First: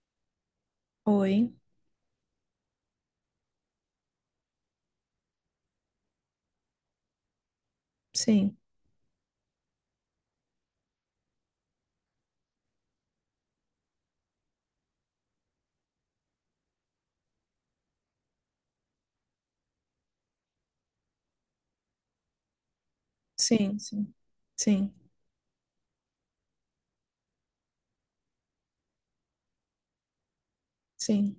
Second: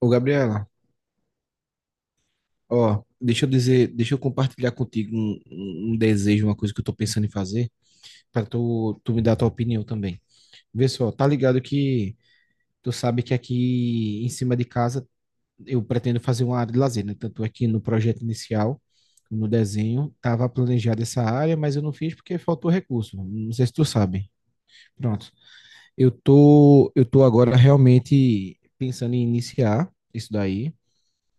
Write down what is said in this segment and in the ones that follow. Ô, Gabriela, Oi. ó, deixa eu dizer, deixa eu compartilhar contigo um desejo, uma coisa que eu tô pensando em fazer, pra Sim, tu me dar a tua opinião também. Vê só, tá ligado que tu sabe que aqui em cima de casa eu pretendo fazer uma área de lazer, né? Tanto aqui no projeto inicial, no desenho, tava planejada essa área, mas eu não fiz porque faltou recurso. Não sei se sim, tu sim, sabe. sim, Pronto. Eu tô agora realmente pensando em iniciar isso daí. sim.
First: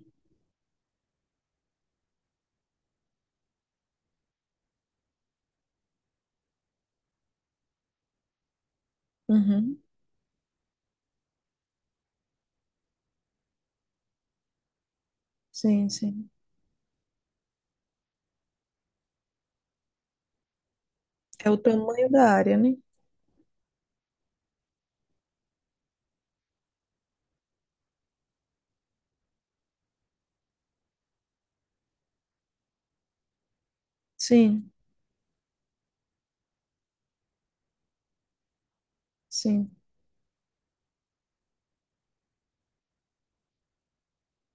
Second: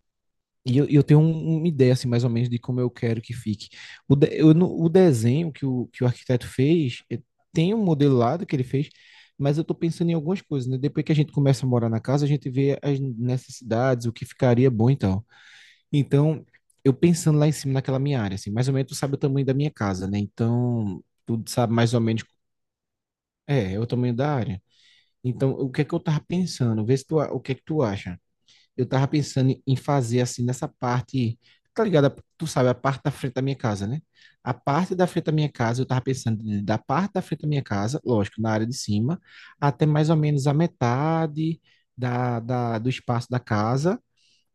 E eu tenho uma ideia, assim, mais ou menos, de como eu quero que fique. O, de- eu não- o desenho que o arquiteto fez, tem um modelado que ele fez, mas eu estou Uhum. pensando em algumas coisas, né? Depois que a gente começa a morar na casa, a gente vê as necessidades, o que ficaria bom e tal. Sim, sim. Então, eu pensando lá em cima, naquela minha área, assim, mais ou menos tu sabe o tamanho da minha casa, né? Então, tu É o sabe mais ou tamanho menos, da área, né? é o tamanho da área. Então, o que é que eu tava pensando? Vê se tu, a- o que é que tu acha. Eu tava pensando em fazer assim nessa parte, tá ligado? Tu sabe, a parte da frente da minha casa, né? A Sim, parte da frente da minha casa, eu tava pensando da parte da frente da minha casa, lógico, na área de cima, sim, até mais ou menos a metade da, do espaço da casa.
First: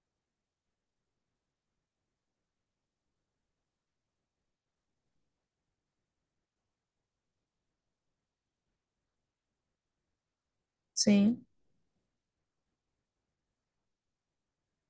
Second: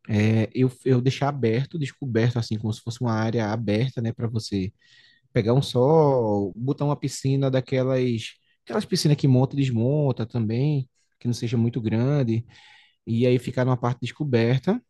É, eu deixar aberto, descoberto, assim, como se fosse uma área aberta, né, para você pegar um sol, botar uma piscina daquelas, aquelas piscinas que monta e desmonta também, que não sim. seja muito grande, e aí ficar numa parte descoberta.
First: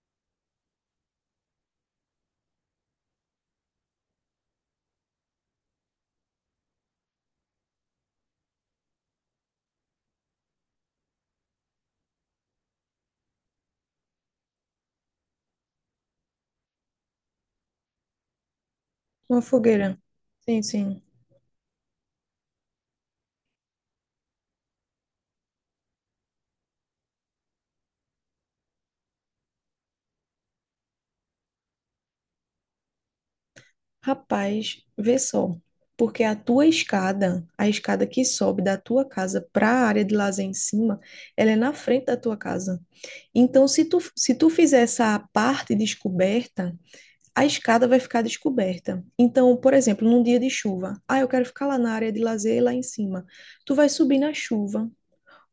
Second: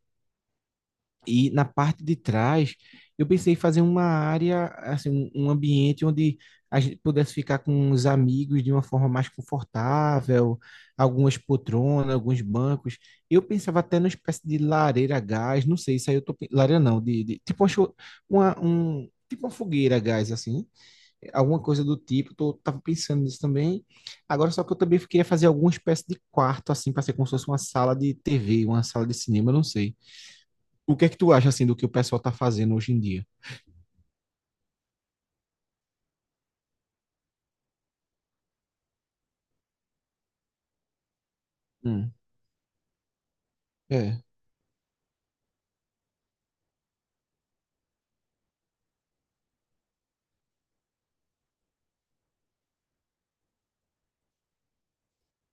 E na parte de trás, eu pensei em fazer uma área, assim, um ambiente onde a gente pudesse ficar com os amigos de uma forma mais confortável, algumas poltronas, alguns bancos. Eu pensava até numa espécie de lareira a gás, não sei, isso aí lareira não, tipo uma, cho- uma- um, Uma tipo uma fogueira fogueira. a gás, Sim, assim, sim. alguma coisa do tipo, tava pensando nisso também. Agora, só que eu também queria fazer alguma espécie de quarto, assim, para ser como se fosse uma sala de TV, uma sala de cinema, não sei. O que é que tu acha, assim, do que o pessoal tá fazendo hoje em dia? Rapaz, vê só. Porque a tua escada, a escada que sobe da tua casa para a área de lazer em cima, ela é na frente Hum. da tua casa. Então, se tu, É, se tu fizer essa parte descoberta, a escada vai ficar descoberta. Então, por exemplo, num dia de chuva, ah, eu quero ficar lá na área de lazer, lá em cima. Tu vai subir na chuva.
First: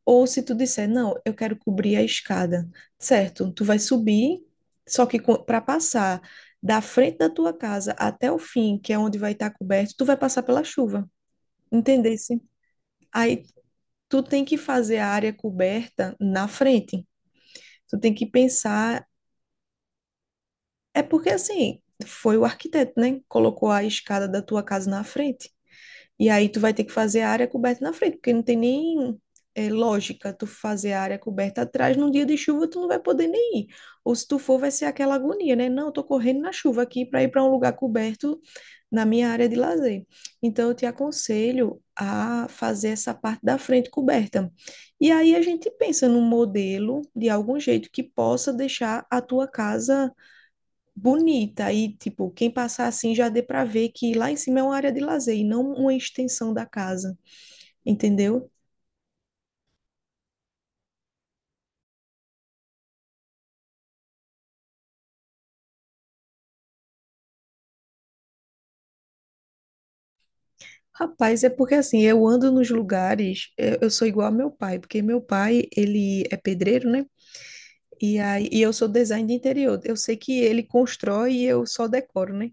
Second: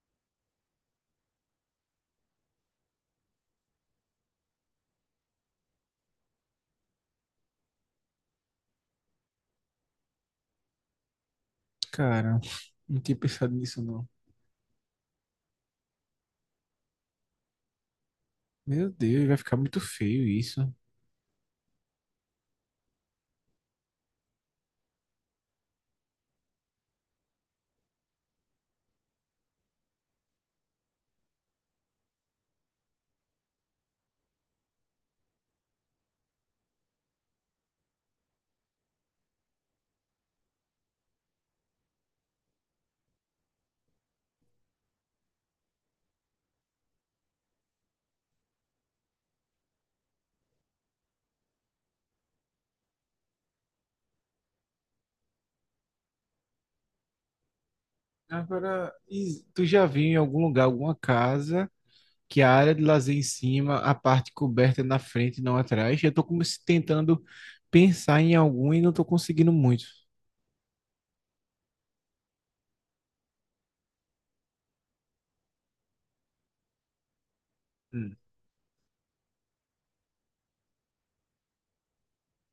Ou se tu disser, não, eu quero cobrir a escada. Certo, tu vai subir, só que para passar da frente da tua casa até o fim, que é onde vai estar coberto, tu vai passar pela chuva. cara, Entendesse? não tinha Aí pensado nisso, não. tu tem que fazer a área coberta na frente. Tu tem que Meu pensar, Deus, vai ficar muito feio isso. é porque assim, foi o arquiteto, né? Colocou a escada da tua casa na frente. E aí tu vai ter que fazer a área coberta na frente, porque não tem nem é, lógica tu fazer a área coberta atrás. Num dia de chuva tu não vai poder nem ir. Ou se tu for, vai ser aquela agonia, né? Não, eu tô correndo na chuva aqui para ir para um lugar coberto na minha área de lazer. Então eu te aconselho a fazer essa parte da frente coberta. E aí a gente pensa num modelo de algum jeito que possa deixar a tua casa bonita e tipo, quem passar assim já dê para ver que lá em cima é uma área de lazer e não uma extensão da casa, entendeu? Agora, e tu já viu em algum lugar, alguma casa, que a área de lazer em cima, a parte coberta é na frente e não atrás? Eu tô como se tentando pensar em algum e não tô conseguindo muito. Rapaz, é porque assim, eu ando nos lugares, eu sou igual ao meu pai, porque meu pai, ele é pedreiro, né? Hum, E aí, e eu sou design de interior. Eu sei que ele constrói e eu só decoro, né?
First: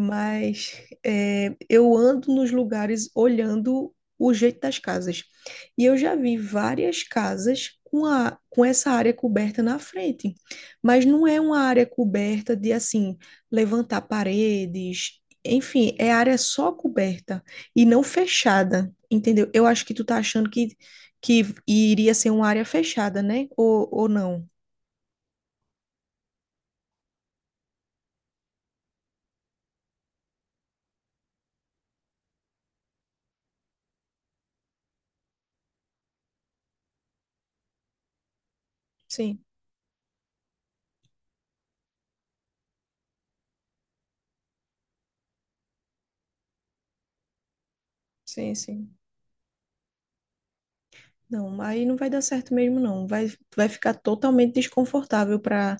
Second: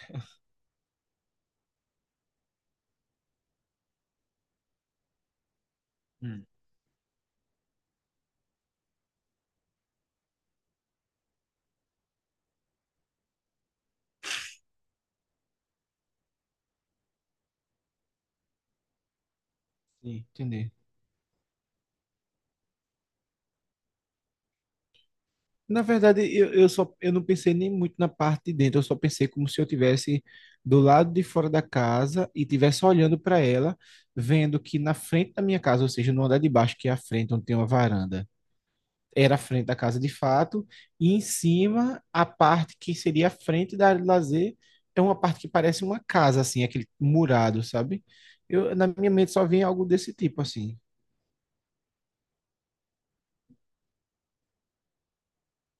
Mas é, eu ando nos lugares olhando o jeito das casas. E eu já vi hum, várias casas com, a, com essa área coberta na frente, mas não é uma área coberta de assim, levantar paredes, enfim, é área só coberta e não fechada, entendeu? Eu acho que tu tá sim, achando entendi. que iria ser uma área fechada, né? Ou não? Na verdade, eu só eu não pensei nem muito na parte de dentro, eu só pensei como se eu tivesse do lado de fora da casa e tivesse olhando para ela, vendo que na frente da minha casa, ou seja, no andar de baixo, que é a frente onde tem uma varanda, era a Sim, frente da casa de fato, e em cima, a parte que seria a frente da área de lazer é uma parte que parece uma casa, assim, aquele murado, sabe? sim, Eu, na sim. minha mente só vinha algo desse tipo, assim. Não, aí não vai dar certo mesmo, não. Vai, vai ficar totalmente desconfortável para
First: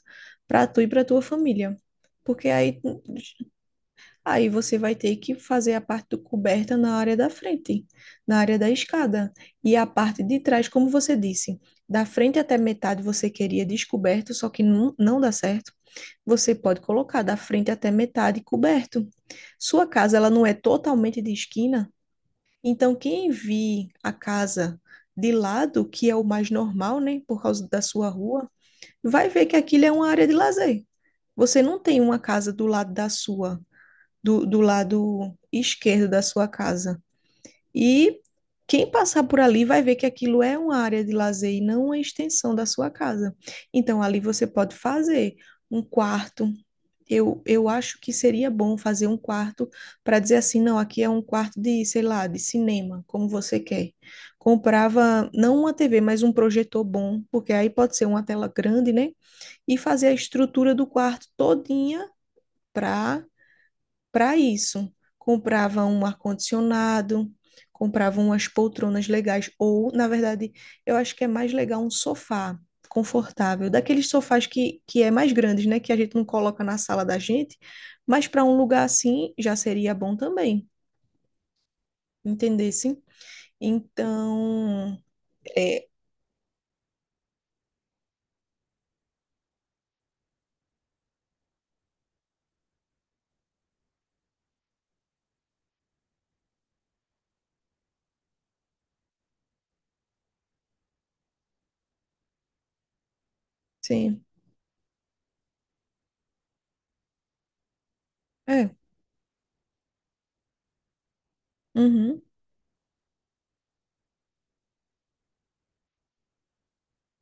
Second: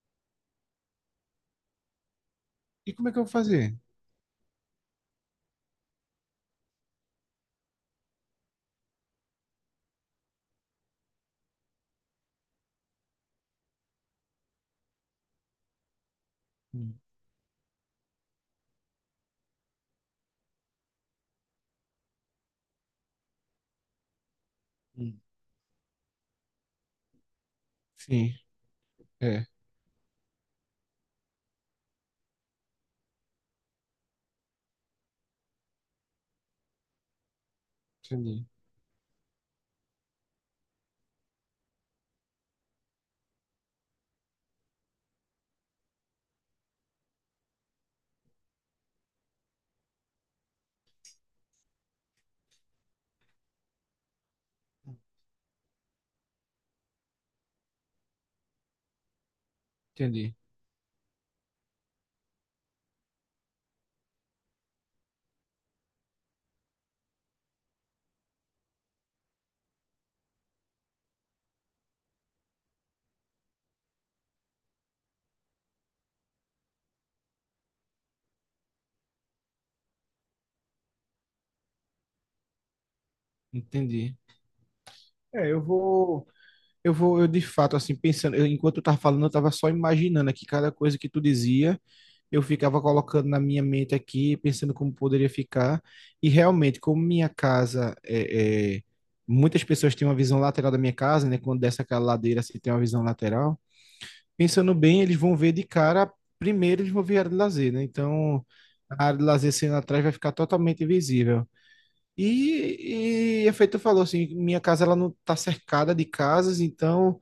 tu e para tua família. Porque aí, E como é que eu vou fazer? aí você vai ter que fazer a parte do coberta na área da frente, na área da escada. E a parte de trás, como você disse, da frente até metade você queria descoberto, só que não, não dá certo. Você pode Hum, colocar da frente até metade coberto. Sua casa, ela não é totalmente de esquina, então, quem vir a casa hum. de lado, que é o mais normal, né, por causa da sua Sim, rua, vai ver é, que aquilo é uma área de lazer. Você não tem uma casa do lado da sua, do lado esquerdo da sua casa. E entendi, quem passar por ali vai ver que aquilo é uma área de lazer e não uma extensão da sua casa. Então, ali você pode fazer um quarto. Eu acho que seria bom fazer um quarto para dizer assim, não, aqui é um quarto de, sei lá, de cinema, como você quer. Comprava não uma TV, mas um projetor bom, porque aí pode ser uma tela grande, né? E fazer a entendi. estrutura do quarto todinha para para isso. Comprava um ar-condicionado, comprava umas poltronas legais, ou, na verdade, eu acho que é mais legal um sofá confortável, daqueles sofás que é mais grandes, né? Que a gente não coloca na sala da gente, mas para um lugar assim já seria bom também, entendesse? Entendi. Então, É, eu é, vou, eu vou, eu de fato, assim, pensando, enquanto eu tava falando, eu tava só imaginando aqui cada coisa que tu dizia, eu ficava colocando na minha mente aqui, pensando como poderia ficar, e realmente, como minha casa, muitas pessoas têm uma visão lateral da minha casa, né, quando desce aquela ladeira, se tem uma visão lateral, sim, pensando bem, eles vão ver de cara, primeiro eles vão ver a área de lazer, né, então, é, a área de lazer sendo atrás vai ficar totalmente invisível. uhum, E efeito falou assim, minha casa ela não está cercada de casas, então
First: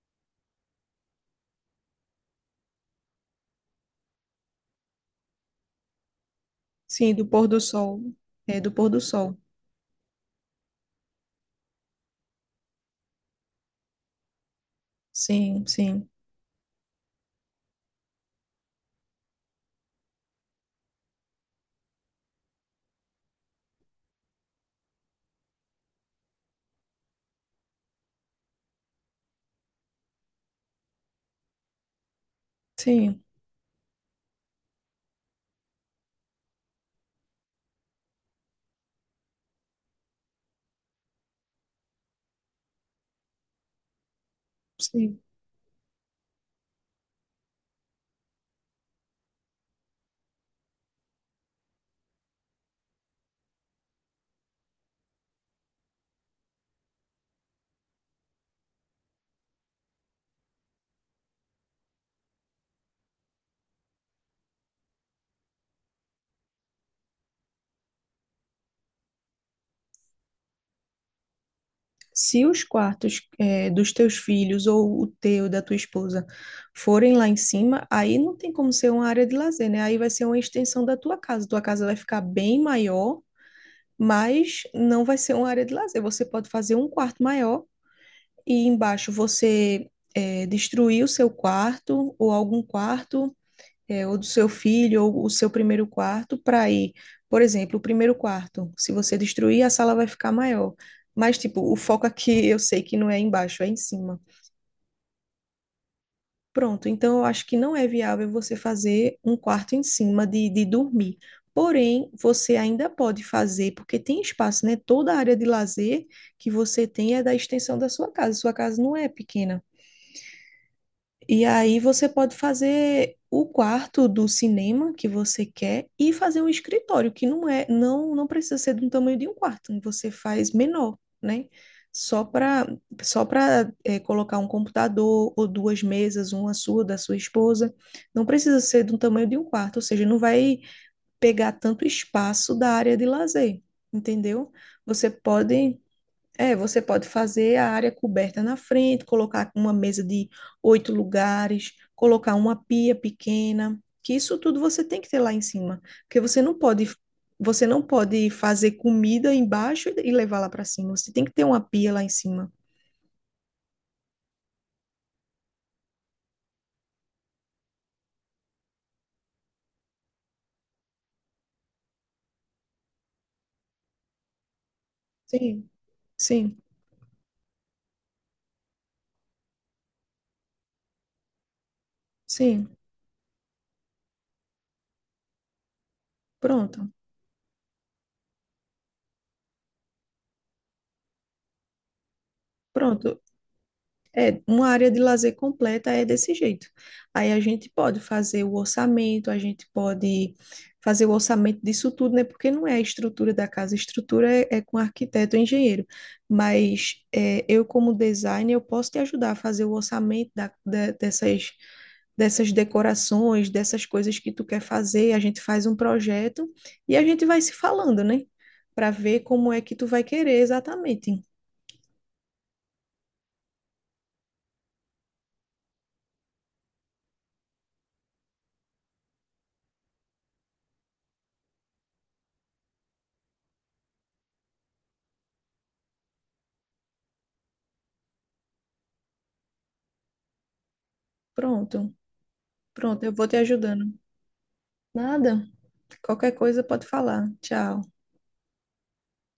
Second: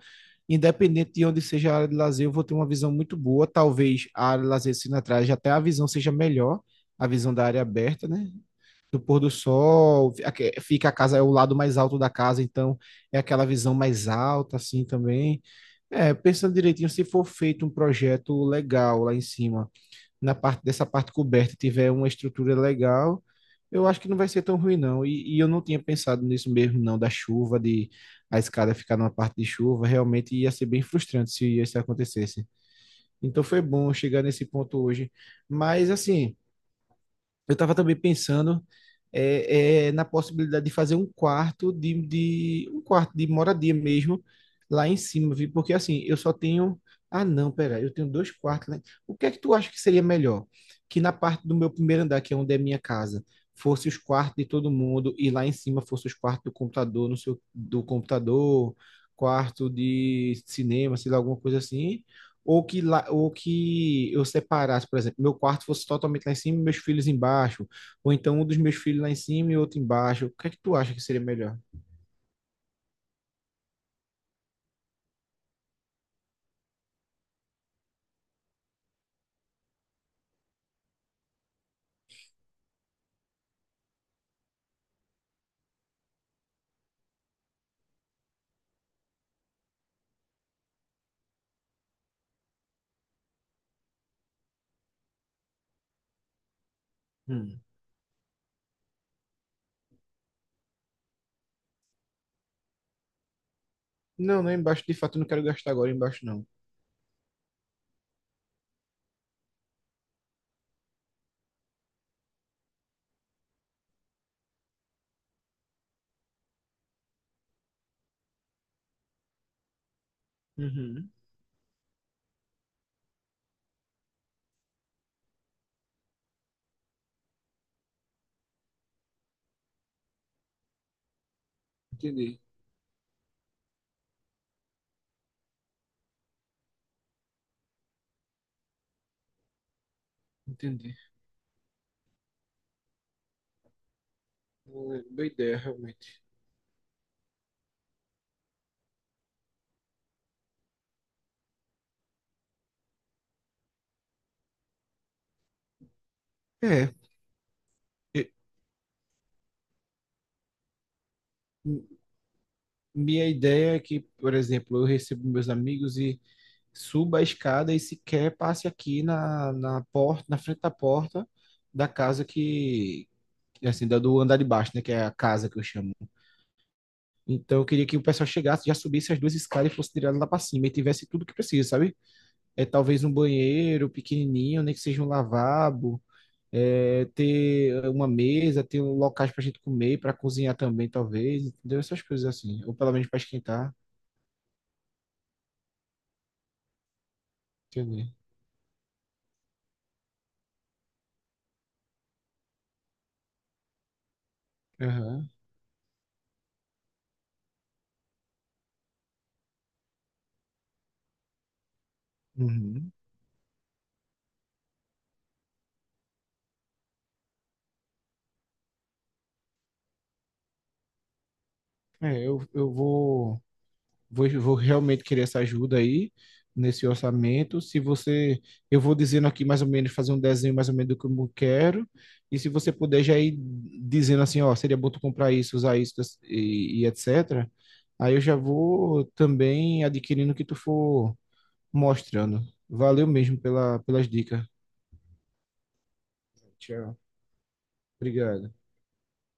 independente de onde seja a área de lazer, eu vou ter uma visão muito boa. Talvez a área de lazer sendo atrás, até a visão seja melhor, a sim, do visão da pôr do área sol, aberta, né? é, do pôr Do do pôr do sol, sol, fica a casa, é o lado mais alto da casa, então é aquela visão mais alta, assim também. sim, sim, É, pensando direitinho, se for feito um projeto legal lá em cima na parte dessa parte coberta tiver uma estrutura legal, eu acho que não vai ser tão ruim, não. E eu não tinha pensado nisso mesmo, não, da chuva, de a escada ficar numa parte de chuva. Realmente ia ser bem frustrante se isso acontecesse. sim, Então foi bom chegar nesse ponto hoje. Mas, assim, eu estava também pensando na possibilidade de fazer um quarto de um quarto de moradia mesmo lá em sim. cima, viu? Porque assim, eu só tenho. Ah, não, pera, eu tenho dois quartos lá. O que é que tu acha que seria melhor? Que na parte do meu primeiro andar, que é onde é minha casa, fosse os quartos de todo mundo e lá em cima fosse os quartos do computador, no seu, do computador, quarto de cinema, sei lá, alguma coisa assim. Ou que eu separasse, por exemplo, meu quarto fosse totalmente lá em cima e meus filhos embaixo ou então um dos meus filhos lá em cima e outro embaixo. O que é que tu acha que seria melhor? Se os quartos dos teus filhos ou o teu, da tua esposa, forem lá em cima, aí não tem como ser uma área de lazer, né? Aí vai ser uma extensão da tua casa. Tua casa vai ficar bem maior, mas não vai ser uma área de lazer. Você pode fazer um quarto maior e embaixo você destruir o seu quarto ou algum quarto é, ou do seu filho, ou o seu primeiro quarto, para ir, por Hum. exemplo, o primeiro quarto, se você destruir, a sala vai ficar maior. Mas, tipo, o foco aqui eu sei que não é embaixo, é em cima. Não, não, é embaixo de fato eu não quero gastar agora embaixo, não. Pronto, então eu acho que não é viável você fazer um quarto em cima de dormir. Porém, você ainda pode fazer, porque tem espaço, né? Toda a área de lazer que você tem é da extensão da sua casa. Sua casa não é pequena. Uhum. E aí você pode fazer o quarto do cinema que você quer e fazer um escritório, que não é, não, não precisa ser do tamanho de um quarto, você faz menor, né? Só Entendi, para Só para colocar um computador ou duas mesas, uma sua, da sua esposa. Não precisa ser do tamanho de um quarto, ou seja, não vai entendi. pegar tanto espaço da área de lazer, entendeu? Boa Você boa ideia, pode realmente. é, você pode fazer a área coberta na frente, colocar uma mesa de 8 lugares, colocar uma pia pequena, que isso tudo você tem que ter lá em cima, porque É, você não pode e- fazer comida embaixo e levar lá para cima. Você tem que ter uma m- pia lá em cima. minha ideia é que, por exemplo, eu recebo meus amigos e suba a escada e sequer passe aqui na porta, na frente da porta da casa que, assim, da do andar de baixo, né, que é a casa que eu Sim, chamo. sim, Então eu queria que o pessoal chegasse, já subisse as duas escadas e fosse direto lá para cima e tivesse tudo que precisa, sabe? É sim. talvez um banheiro pequenininho, nem que seja um lavabo, Pronto, ter uma mesa, ter um locais para a gente comer, para cozinhar também, talvez, entendeu? Essas coisas assim, ou pelo menos para pronto. esquentar, É, uma área de lazer completa é desse jeito. Aí a gente pode entendeu? fazer o orçamento, a gente pode fazer o orçamento disso tudo, né? Porque não é a estrutura da casa, a estrutura é, é com Aham. arquiteto ou engenheiro. Mas é, eu, como designer, eu posso te ajudar a fazer o orçamento da, da- dessas, dessas Uhum. decorações, dessas coisas que tu quer fazer. A gente faz um projeto e a gente vai se falando, né? Para ver como é que tu vai querer exatamente. É, eu vou. Vou realmente querer essa ajuda aí nesse orçamento. Se você, eu vou dizendo aqui mais ou menos, fazer um desenho mais ou menos do que eu quero. E se você puder já ir dizendo assim, ó, seria bom tu comprar isso, usar isso e etc. Aí eu já vou também adquirindo o que tu for Pronto, mostrando. pronto, Valeu eu vou te mesmo pela, ajudando. pelas dicas. Nada. Qualquer coisa pode Tchau. falar. Tchau. Obrigado.